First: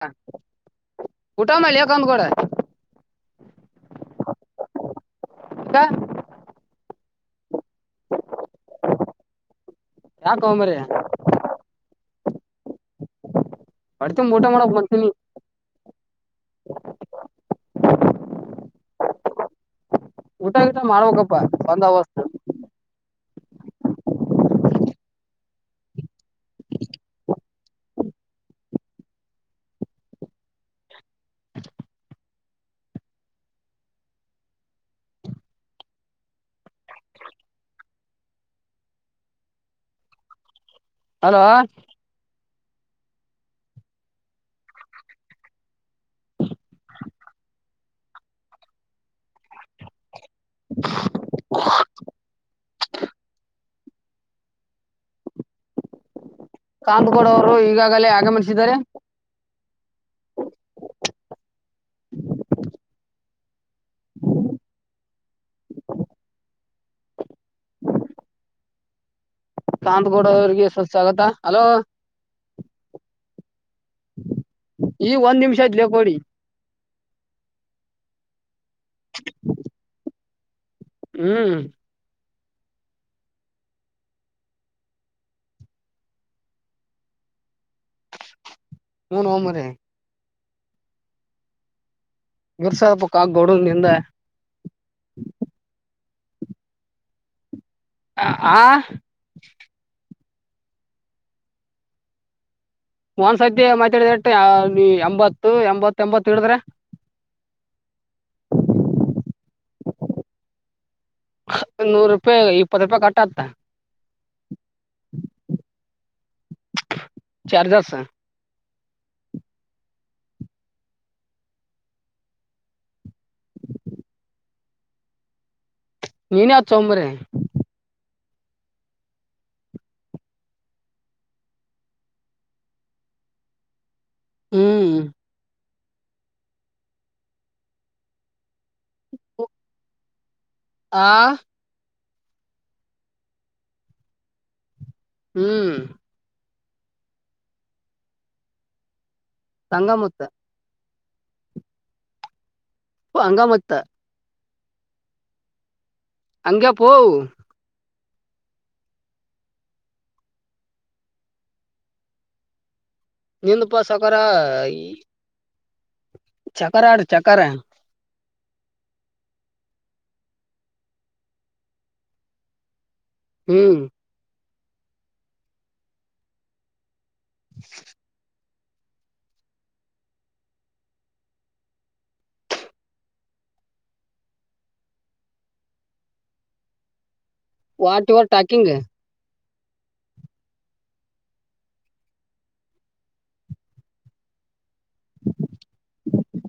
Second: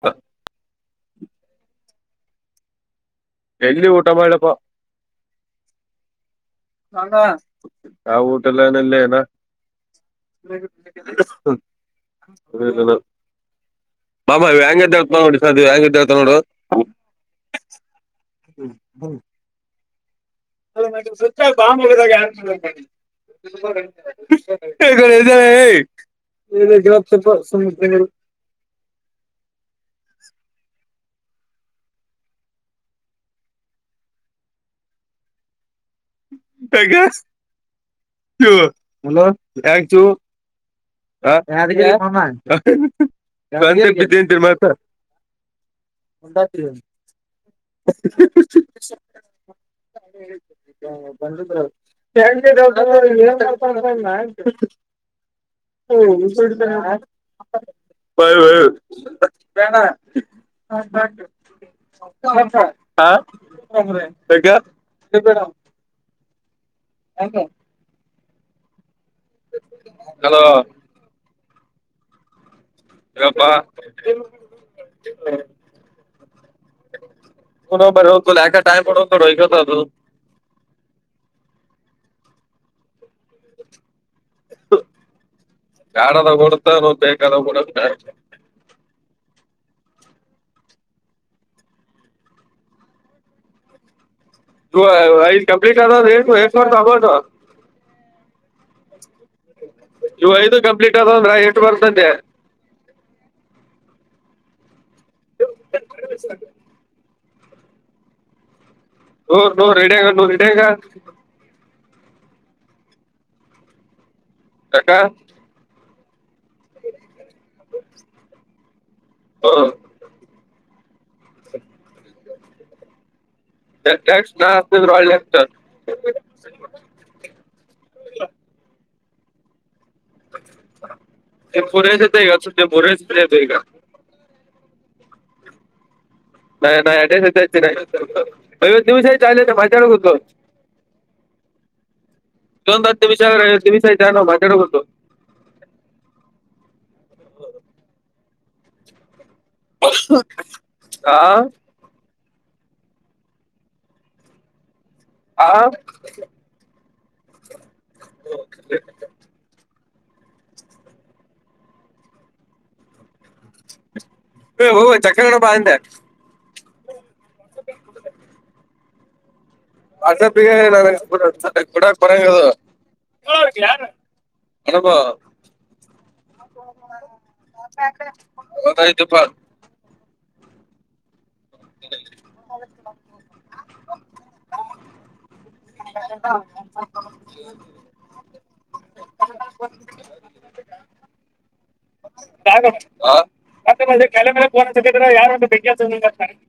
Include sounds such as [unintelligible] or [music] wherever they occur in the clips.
ಹಾ ಊಟ ಮಾಡ್ಲೆ ಕಾಮ್ಗೋಡ ಎಲ್ಲಿ ಊಟ ಮಾಡೆಪ್ಪ ಯಾಕ ಆಾವ ಊಟಲ್ಲನಲ್ಲ ನ ಯಾಕೋ ಮಾರಾಯ ಹ ಹೊಟ್ತಿಂಬ ಊಟ ಮಾಾಮಾ ಮಾಡಕ್ ವ್ಯಾಂಗ ಬರ್ತೀನಿ ದೇವತಾನೋಡಿ ಸ ಅ ವ್ಯಾಂಗ ದೇವತಾನೋಡ ಹ ಹ್ಮ ಹ್ಮ ಊಟ ಗೀಟ ಅದ ಮಾಡ್ಬೇಕಪ್ಪ ಸ್ವಚ್ ಬಾಂಬುಿದಾಗ ಬಂದೋಬಸ್ತ್ ಯನ್ ಮಾಡಿ ಹಗಡೆ ಎಏಲ್ಲ ಗ್ರಾಪ್ಸಭಾ ಸಮುುದ್ರಗಳು ಚ ಮಲ ಯ ಚು ಹಾ ಹಲೋ ಯಾದ್ಗೀರಿ ಮಾಮ [unintelligible] ಉಂಡಾತ್ರಿ [unintelligible] ಹಾ ಬಂದಿದ್ರ [unintelligible] ಕಾಂತಗೌಡ ಅವರು [unintelligible] ಈಗಾಗಲೇ ಆಗಮಿಸಿದ್ದಾರೆ [unintelligible] [unintelligible] ಹಾ [unintelligible] ಯಾಕ ಹಲೋ, ಕಾಂತಗೌಡರವರಿಗೆ ಸುಸ್ವಾಗತ ಹಲೋ ಯಪ್ಪ ಈಗ ಒಂದ್ ನಿಮಿಷ ಆತ್ಲೆ ಪೋಡಿ [unintelligible] ಹ್ಮ್ [unintelligible] ಹೂ ನೋ ಮರಾಯ [unintelligible] [unintelligible] ಆ ಇವು ಐದು ಕಂಪ್ಲೀಟ್ ಆದ ಅಂದ್ರ ಎಷ್ಟು ಬರ್ತೈತೆ ಒಂದ್ಸತಿ ಮಾತಾಡಿದಟ್ಟ ನೀ ಎಂಬತ್ತು ಎಂಬತ್ತ ಎಂಬತ್ತು ಹಿಡುದ್ರೆ [unintelligible] ನೂರು ರೂಪಾಯಿಗಾ ಇಪ್ಪತ್ತು ರೂಪಾಯಿ ಕಟ್ಟತ್ತ ಕಾಕ ಚಾರ್ಜಸ್ ಹಾ [inaudible] [unintelligible] ಒಳ್ಳಿತ್ತ ನೀನೇ ಅದ್ ತೊಂಬರ್ರೀ [unintelligible] ಹ್ಮ್ [unintelligible] ಆ [unintelligible] ಹ್ಮ್ [inaudible] ಸಂಗಮತ್ತ ಆ ಹಂಗ ಮತ್ತ ಹಾ ಹಂಗೆಪ್ಪೋ ಹ [inaudible] ನಂದುಪ್ಪ ಸಕಾರರ ಏ ಈ ಹೋಗು ಚಕ್ಕಗಣ ಬಾ ಅಂದೆ ಚಕ್ಕರ ಆಡು ಚಕ್ಕರ [inaudible] ವಾಟ್ಸಪ್ಪಿಗೆ ನನಗ್ [unintelligible] ಬಿಡಕ್ ಬರಂಗದು ಹ್ಮ್ ಏನಪ್ಪಾ ಗೊತ್ತಾಯಿತು ಪಾ [unintelligible] [inaudible] ವಾಟ್ ಯುವರ್ ಟಾಕಿಂಗ್ [unintelligible] ಹಾಗ ಮತ್ತೆ ಮೆ ಕ ಮೇಲೆೋಸಿದ್ರ ಯಾರ ಒಂದು ಬೆಿತ [unintelligible]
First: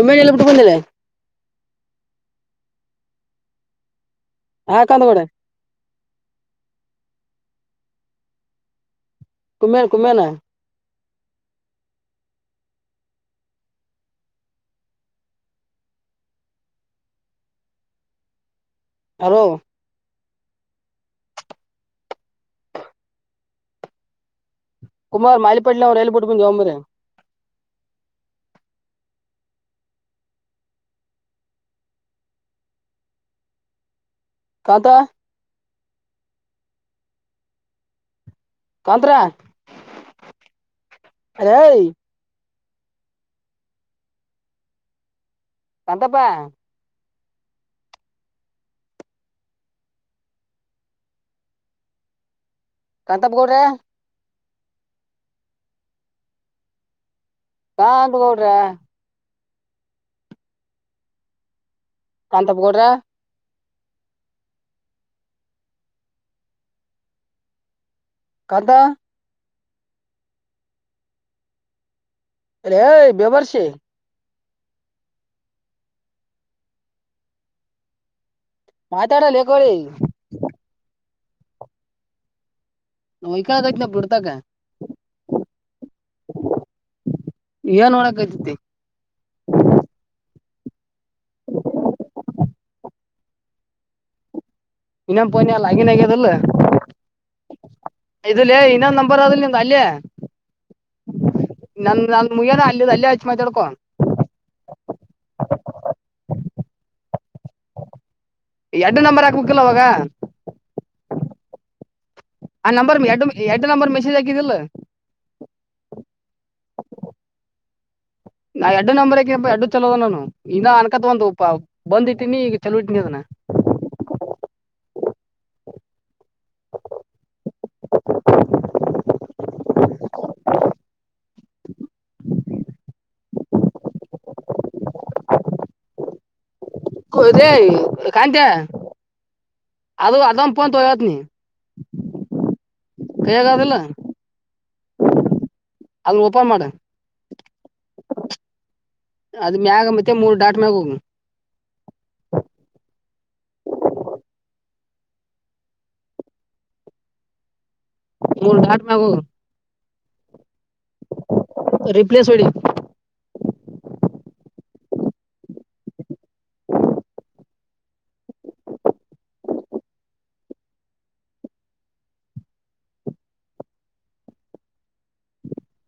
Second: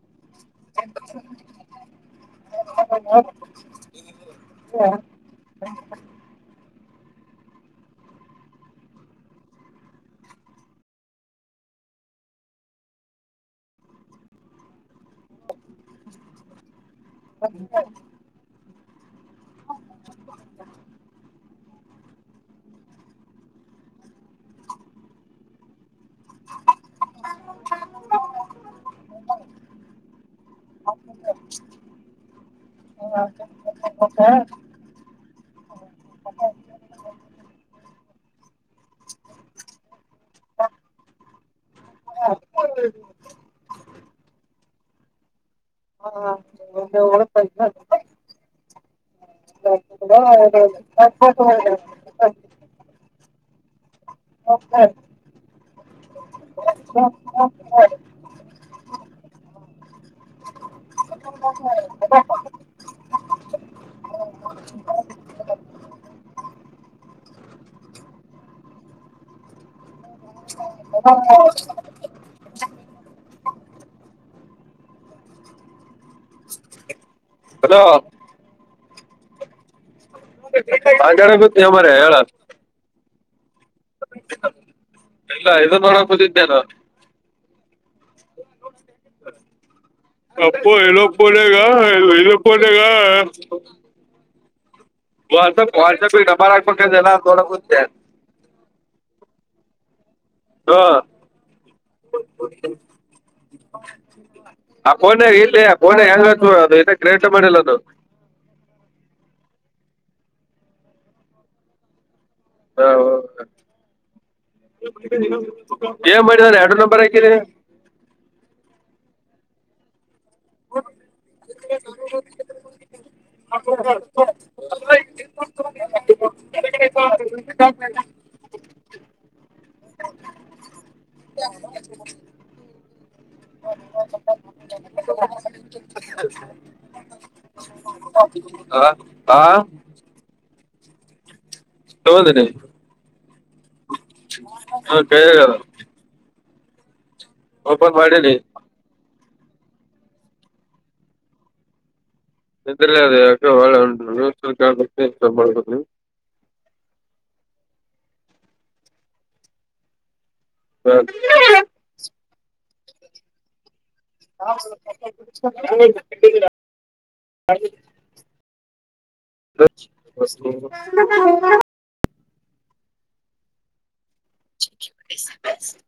ಒಮ್ಮ ಎಲ್ಲ ಹೌ [unintelligible] [inaudible] ಹಾ ಕಂದುಗಡೆ ಕಮ ಕುಮೇನಾ [inaudible] ಹ ಹೋ [unintelligible] ಹ ಕುಮಾರ್ ಮಾಲಿಿಪಟ್ಟಲಿ ಅವ್ ಹೇಳ್ಬ ಬಿಟ್ಟು ಬಂದ್ ಒಂಬ್ರೆ [unintelligible] ಕಾಂತ ಹ ಕಂತ್ರ ಅರ ಕಾಂತಪ್ಪ ಹಾಳಪ ಇಲ್ಲ [inaudible] [inaudible] ಕಂತಪ್ಗೌ್ರ ಹ ಹ ಹಾ ಅಂಗ ಹಡ್ರ ಕಂತಪಗೂಡರ ಹ ಕದ ಹ ಬೇವಾರಸ ಹಲೋ ಮಾತಾಡಲ್ಲಕಳ ಹಾಗಾರ ಗೊತ್ತ ಮರ ಹೇಳತ್ ನಯಕೈತ್ ಬಿಡ್ತಕ ಇಲ್ಲ ಇದ ಮಾಡಾಕಕುದಿದ್ದೇಾನ ಏನ್ ಒಡಕತಿತಿ ಅಪ್ಪೋ ನ ಪಣಗ ಇಲ್ಲ ಪಣಗ ಇನ್ನೊಂದ್ ಫೋನ್ ವಾಟ್ಪ ಲಾಗಿನ್ ವಾಟ್ಸ್ಪ ಡಬಬೇಕ ಎಲ್ಲ ೋಡಕ ಇದಲ್ಲ ಇನ್ನೊ್ ನಂಬರ್ ಆದಲ್ಲಿಂದ ಅಲ್ಲಯ ಹಾ ನನ್ ನನ್ ಮುಯ್ಯನ ಅಲ್ಲಿ ಅಲ್ಲೇ ಹಚ್ಚಿ ಮಾತಾಡ್ಕೊ ಆ ಫೋನ ಇಲ್ಲಿ ಫೋನ ಹೆಂಗ ಅದು ಇ ಕ್ರೇಟ ಮಾಡಿಲ್ಲ ಅದು ಎರಡು ನಂಬರ್ ಹಾಕ್ಬೇಕಕ್ಕಿಲ್ಲ ಅವಾಗ ಆ ಹಾ ನಂಬರ್ ಎರಡು ಎರಡು ನಂಬರ್ ಮೆಸೇಜ್ ಹಾಕಿದಿಲ್ಲ ಏನ್ ಮಾಡಿದಿದ್ದಾರೆ ಎರಡು ನಂಬರ್ ಹಾಕಿರಿ ನಾ ಎಡ್ಡು ನಂಬರ್ಕ್ ಎರಡು ಚಲೋದ ನಾನು ಇನ್ನ ಅನ್ಕತ್ ಒಂದು ಬಂದ್ಿಟ್ಟಿನಿ ಈಗ ಚಲಟ್ಟಿನಿ ಅದನ ಯ ಹ ರ ಕತ್ಯ ಆ ಆ ಅದು ಅದ ಪಂತ ವವತ ನೀ ಷ್ಟಗಂದಿ ಹೇಗ ಅದಿಲ್ಲ ಹ ಕ ಅಲ್ ಓಪನ್ ಮಾಡ ಓಪನ್ ಮಾಡಿ ಅದ್ ಮ್ಯಾಗ ಮತ್ತೆ ಮೂರ್ ದಡಾಟ ಮ್ಯಾಗ ಹೋಗ ಇದಲ್ಲ ಅ ಯಾಕೆಾಳೆ ಉಂ ಸ್ವಲ್ ಮಾಡಬ ಮೂರು ಾಟ ಮಾಗು ರಿಪ್ಲೇಸ್ ಹೊಡಿ [unintelligible] ಹ [unintelligible] [unintelligible]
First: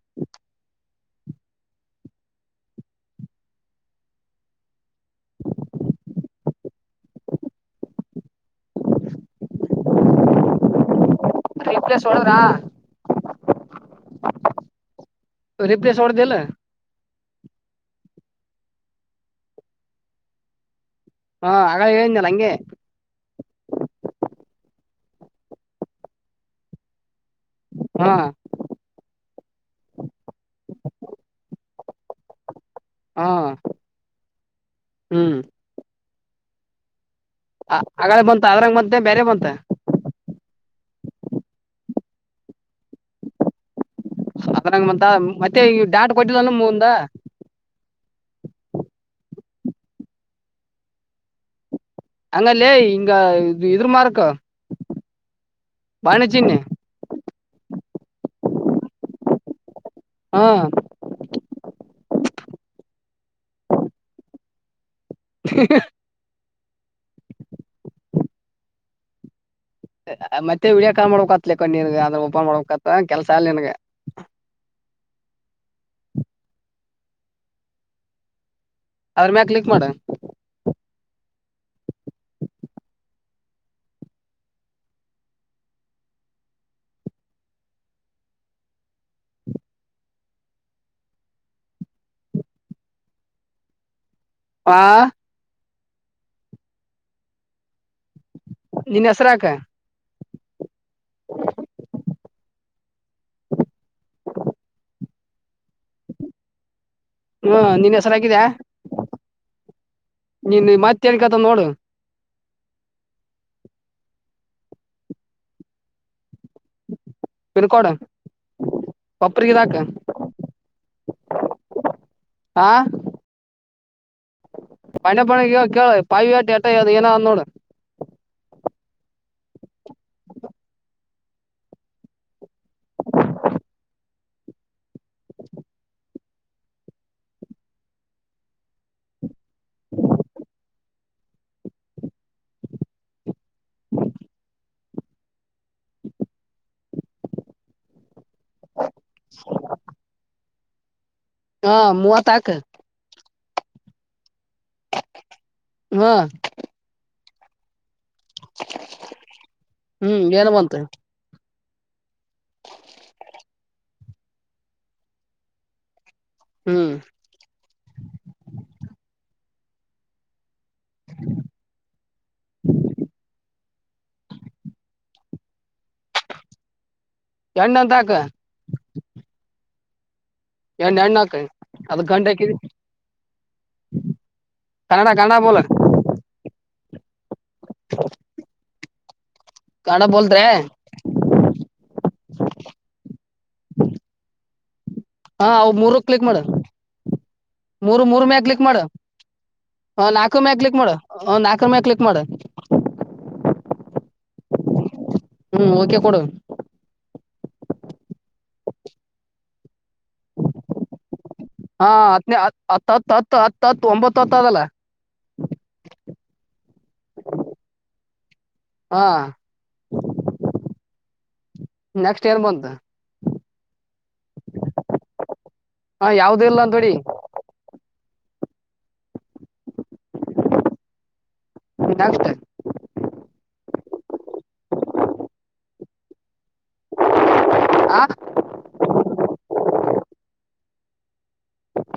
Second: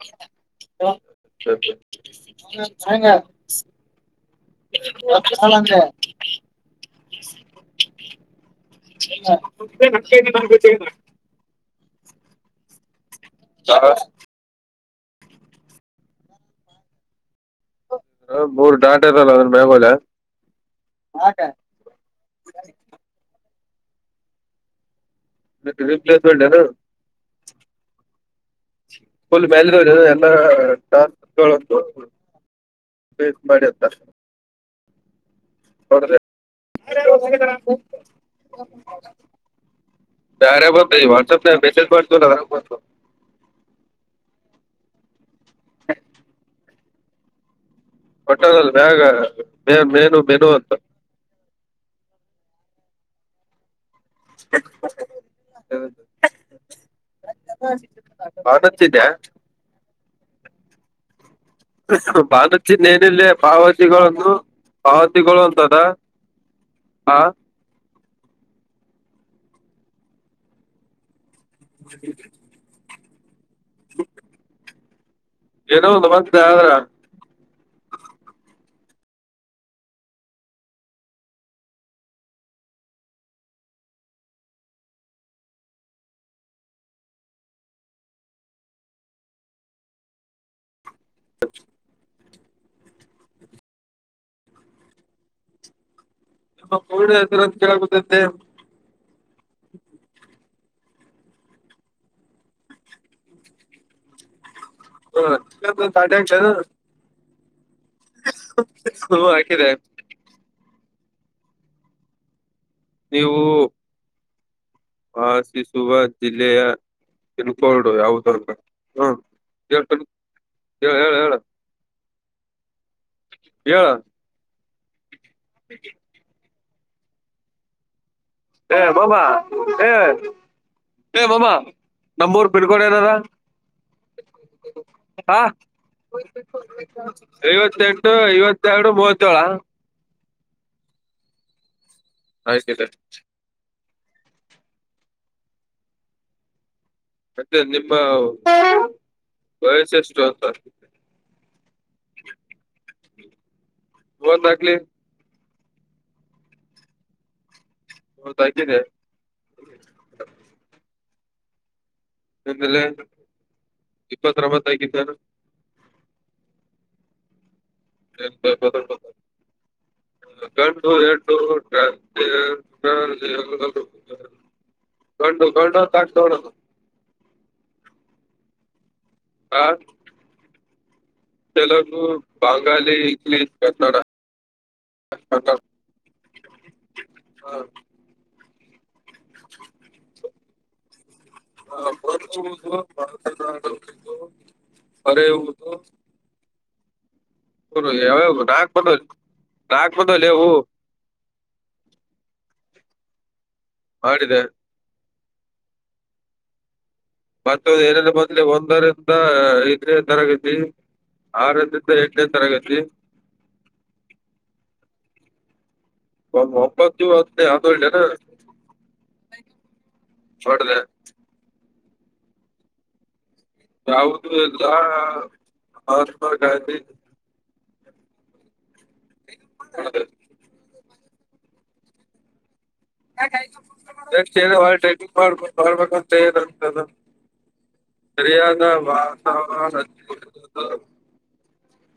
ಹ ಅಲಂತ [unintelligible] ನಗೆ ರಿಪ್ಲೇಸ್ ಹಳ್ರಾ ಯ ರರಿಪ್್ಲೆಸ್ ರ್ಡರ್ ದಲ್ಲ ಬೋರ್ ಡಾಟರಲ್ಲ ಅದನ್ನ ಬೇಗಲೆ ಹಾ ಆಗ ಏನಲ್ಲ ಹಂಗೆ ಮ ರೀಪ್ಲೆೇಸ್ಮೆಂಟ್ ನು ಹಾ ಸ್ಲ್ ಮಲ್ ಎಲ್ಲ ಬ ಹಾ ಬತ್ತ ಹ್ಮ್ ನೋಡ್ರಿ ಆಳ ಬಂತ ಅದ್ರಂಗ ಮದೆ ಬೇರೆ ಬಂತ ಯಾರೆ ಬ ವಾಟ್ಸಪ ಮೆಸಜ ಮಾಡತ ಕೊ ಅದ್ರಂಗ ಮಂತ ಮತ್ತೆ ಈ ಡಾಟ್ ಕೊಟ್ಟಿಲ್ಲಲ್ಲ ಮುಂದ ಹೊಟ್ಟಲ್ಲ್ಲಿ ಬೇಗ ಮೇ ಮೇನು ಮೇನು ಅಂತ ಅಂಗಲ್ಲೇ ಇಂಗ ಇ ಎ್ರ ಮಾರ್ಕ ಬಾಣಿಜೀಿನ ಹದಿದ್ದ್ಯಾ ಹಾ ಬಾನಚಿನ್ೇನಿಲ್ಲ ಪಾವತಿಿಗಳನ್ನು ಆ ತಗೊಳ್ಳುವಂತದ ಹ ಮತ್ತೆ ಹಳಿಯ ಕಾಲ್ ಮಾಡ್ಕತ್ಕ್ಕೊಂಡನ್ಗ ಅಂದ್ರೆ ಓಪನ್ ಮಾಡ್ತ್ ಕೆಲ್ಸ ಅಲ್ ನನ್ಗ ಏನೋ ಒಂದು ಮತ್ತ ಆದ್ರ ಅದ್ರ ಮ್ಯ ಕ್ಲಿಕ್ ಮಾಡ [unintelligible] ಆಾ ಮ್ಮ ಕೋಡ್ರಂತ ಕೇಳ ನಿಿನಸರಕ ಹ ಪಾಟ್ಯಾ ಹಾ ನೀನ್ ಹೆಸರಗಿದ್ಯಾ ಹಾಕಿದೆ ನಿನ್ ಮತ್ತೆ ಂಡ ಕತ ನೋಡು ನೀವು ವಾಸಿಸುವ ಜಿಲ್ಲೆಯ ಪಿನ್ ಕೋಡ್ ತಿನ್ಕಡು ಯಾವದಲ್ ಹ ಕೊಪ್ರಿಗಿ ಇದಾಕ ಹೇಳ್ತ ಹೇಳ ಹೇಳ ಹೇಳ ಆಾ ಯ ಪಣ ಪಣ ಕೇಳ ಪಾಯ ವಟಿ ಎಟದು ಏನ ಅ ನೋಡು ಹಏ ಬಬಾ ಏ ಮಮ್ಮ ನಮ್ಮೂರ್ ಬಿಡ್ಕೋೊಂಡ ನದ [unintelligible] ಹಾ ಐವತ್ತೆಂಟು ಇವತ್ತೆರಡು ಮೂವತ್ತೇಳ ಹ ಆಯ್ತಾಯ್ತ [inaudible] ಮತ್ತೆ ನಿಮ್ಮ ವಯಸ ಎಷ್ಟು ಅಂತ ಹಾ ಮೂವತ್ತು ಆಹ್ಕ ಒಂದ ಹಾಕ್ಲಿ ಹ್ಮ [inaudible] ಮೂವತ್ತಾಗಿದೆ ಹ್ಮ್ ಏನ ಮಂತೆ ಆೇಲೆ ಇಪ್ಪತ್ತಂಬತ್ತಕಿದ್ದಾನು ಹ್ಮ್ ಎ ಎಟ [unintelligible] ಗಂಡು ಗಂಡು ಹಾಕ್ತವ್ರಲ್ಲ ಹೆಣ್ಣು ಅಂತ ಹಾಕು ಎಣ್ಣ ಎಣ್ಣ ಹಾಕ ಅದ ತೆಲುಗು ಗಂಟೆ ಹಾಕಿದಿ ಬಂಗಾಾಲಿ ಇಂಗ್ಲಿಷ್ ಕನ್ನಡ ಕನ್ನಡ ಕನ್ನಡ ಬೋಲ ಹಾ ಕನ್ನಡ ಬೋಲ್ತ್ ಹ ಹಾ ಅವ ಮೂರು ಕ್ಲಿಕ್ ಮಾಡ ಮೂರು ಮೂರು ಮೆಲೆ ಯಾವ್ಯಾವ ಕ್ಲಿಕ್ ನಾಲ್ಕ್ ಮಾಡ ಬಂದವ್ ನಾಲ್ಕ್ ಹ್ ಬಂದವ್ಲೆ ನಾಲ್ಕು ಅವು ಮೇಲೆ ಕ್ಲಿಕ್ ಮಾಡ ನಾಲ್ಕು ಮೇಲೆ ಕ್ಲಿಕ್ ಮಾಡ ಮಾಡಿದ್ದೆ ಹ್ಮ್ ಓಕೆ ಕೊಡ ಮತ್ತೊ ಏನಲ್ಲ ಮೊದ್ಲಿ ಒಂದರಿಂದ ಐದನೇ ತರಗತಿ ಹಾ ಆರರಿಂದ ಎಂಟನೇ ಹತ್ನ ಹತ್ತ ತರಗತಿ ಹತ್ತ ಹತ್ತು ಹತ್ತ ಹತ್ತು ಒಂಬತ್ತು ಹತ್ತದಲ್ಲ ಒ ಒಂಬತ್ತು ಹತ್ತು ಯತ ಹಾ ಹೋಡದ ನೆಕ್ಸ್ಟ್ ಇಯರ್ ಬಂತ ಯವುದು ಎಲ್ಲ ಯಾವ್ದು ಹ ಇಲ್ಲ ಅಂತ ನೋಡಿ ಹೌದು ನಸ್ಟ ಹೊಬೇಕ ಮಾಡಬೇಕ ಅಂತ [unintelligible] ಸರಿಯಾದ ವಾಸ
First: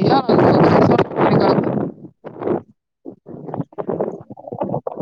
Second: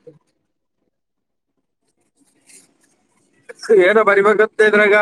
ಯ ಅ ಏನ ಬರಿವ ಗತ್ತ ಇದ್ರಾಗ